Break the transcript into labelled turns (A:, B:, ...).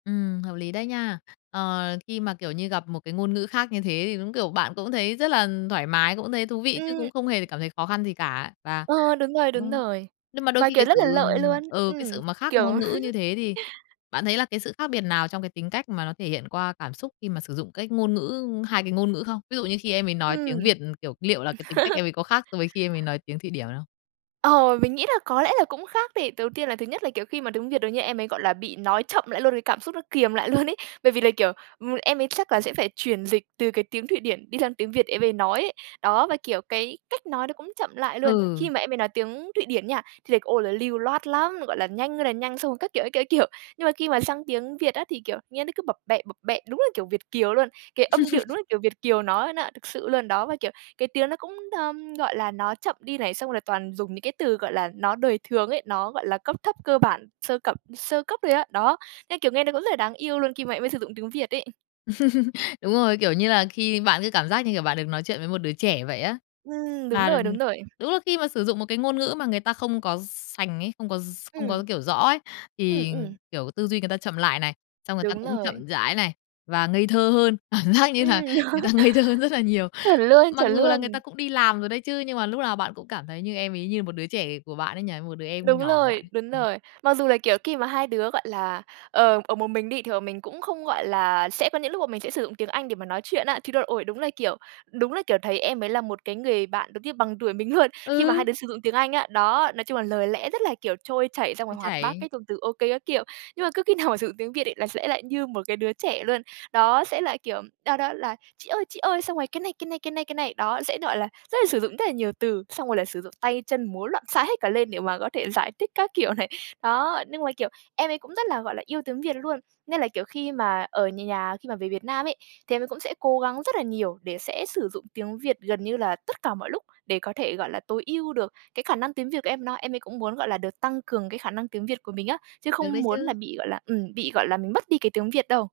A: Ừm, hợp lý đấy nha. Ờ, khi mà, kiểu như, gặp một cái ngôn ngữ khác như thế thì đúng, kiểu, bạn cũng thấy rất là thoải mái, cũng thấy thú vị chứ cũng
B: Ừm.
A: không hề cảm thấy khó khăn gì cả. Và,
B: Ờ, đúng rồi, đúng
A: ừm,
B: rồi.
A: nhưng mà đôi
B: Mà,
A: khi cái
B: kiểu, rất
A: sự,
B: là lợi luôn.
A: ừ, cái
B: Ừm,
A: sự mà khác
B: kiểu
A: ngôn ngữ như thế thì bạn thấy là cái sự khác biệt nào trong cái tính cách mà nó thể hiện qua cảm xúc khi mà sử dụng cái ngôn ngữ hai cái ngôn ngữ không? Ví dụ như khi em ấy nói
B: Ừm.
A: tiếng Việt, kiểu, liệu là cái tính cách em ấy có khác so với khi em ấy nói tiếng Thụy Điển không?
B: Ờ, mình nghĩ là có lẽ là cũng khác đi. Đầu tiên là thứ nhất là, kiểu, khi mà tiếng Việt được như em ấy, gọi là, bị nói chậm lại luôn, cái cảm xúc nó kiềm lại luôn ấy. Bởi vì là, kiểu, ưm, em ấy chắc là sẽ phải chuyển dịch từ cái tiếng Thụy Điển đi sang tiếng Việt em ấy nói ấy. Đó, và, kiểu, cái cách nói nó cũng chậm lại luôn. Khi
A: Ừ.
B: mà em ấy nói tiếng Thụy Điển nha, thì lại, ô, là lưu loát lắm, gọi là, nhanh ơi là nhanh xong rồi các kiểu, các kiểu, nhưng mà khi mà sang tiếng Việt á thì, kiểu, nghe nó cứ bập bẹ, bập bẹ đúng là, kiểu, Việt kiều luôn, cái âm điệu đúng là, kiểu, Việt kiều nói luôn á, thực sự luôn. Đó, và, kiểu, cái tiếng nó cũng, ơ, gọi là, nó chậm đi này, xong rồi là toàn dùng những cái từ, gọi là, nó đời thường ấy, nó, gọi là, cấp thấp cơ bản sơ cập sơ cấp thôi á. Đó, nên, kiểu, nghe nó cũng rất là đáng yêu luôn khi mà em ấy sử dụng tiếng Việt ấy.
A: Đúng rồi, kiểu, như là khi bạn cứ cảm giác như, kiểu, bạn được nói chuyện với một đứa trẻ vậy á.
B: Ừm, đúng
A: Mà
B: rồi, đúng rồi.
A: đúng là khi mà sử dụng một cái ngôn ngữ mà người ta không có s sành ấy, không có s không
B: Ừm.
A: có, kiểu, rõ ấy,
B: Ừm
A: thì,
B: ừm.
A: kiểu, tư duy người ta chậm lại này, xong người ta
B: Đúng
A: cũng
B: rồi.
A: chậm rãi này, và ngây thơ hơn. Cảm giác như là
B: Ừm,
A: người ta ngây thơ hơn rất là nhiều.
B: chuẩn luôn,
A: Mặc
B: chuẩn
A: dù là người ta
B: luôn.
A: cũng đi làm rồi đấy chứ, nhưng mà lúc nào bạn cũng cảm thấy như em ấy như một đứa trẻ của bạn ấy nhỉ, một đứa em
B: Đúng
A: nhỏ của bạn
B: rồi,
A: ấy.
B: đúng
A: Ừm.
B: rồi. Mặc dù là, kiểu, khi mà hai đứa, gọi là, ờ, ở một mình đi thì bọn mình cũng không, gọi là, sẽ có những lúc mình sẽ sử dụng tiếng Anh để mà nói chuyện á, thì đo ôi, đúng là, kiểu đúng là, kiểu, thấy em ấy là một cái người bạn giống như bằng tuổi mình luôn, khi mà hai
A: Ừ.
B: đứa sử dụng tiếng Anh á, đó, nói chung là lời lẽ rất là, kiểu, trôi chảy xong
A: Trôi
B: rồi hoạt bát
A: chảy.
B: cái dùng từ ô kê các kiểu. Nhưng mà cứ khi nào mà sử dụng tiếng Việt ấy là sẽ lại như một cái đứa trẻ luôn. Đó sẽ là, kiểu, đó, đó là "chị ơi, chị ơi" xong rồi "cái này, cái này, cái này, cái này". Đó sẽ, gọi là, rất là sử dụng rất là nhiều từ, xong rồi lại sử dụng tay chân múa loạn xạ hết cả lên để mà có thể giải thích các kiểu này. Đó, nhưng mà, kiểu, em ấy cũng rất là, gọi là, yêu tiếng Việt luôn. Nên là kiểu khi mà ở nh nhà khi mà về Việt Nam ấy, thì em cũng sẽ cố gắng rất là nhiều để sẽ sử dụng tiếng Việt gần như là tất cả mọi lúc để có thể, gọi là, tối ưu được cái khả năng tiếng Việt của em nó. Em ấy cũng muốn, gọi là, được tăng cường cái khả năng tiếng Việt của mình á, chứ
A: Được
B: không
A: đấy
B: muốn là
A: chứ.
B: bị, gọi là, ừm, bị, gọi là, mình mất đi cái tiếng Việt đâu.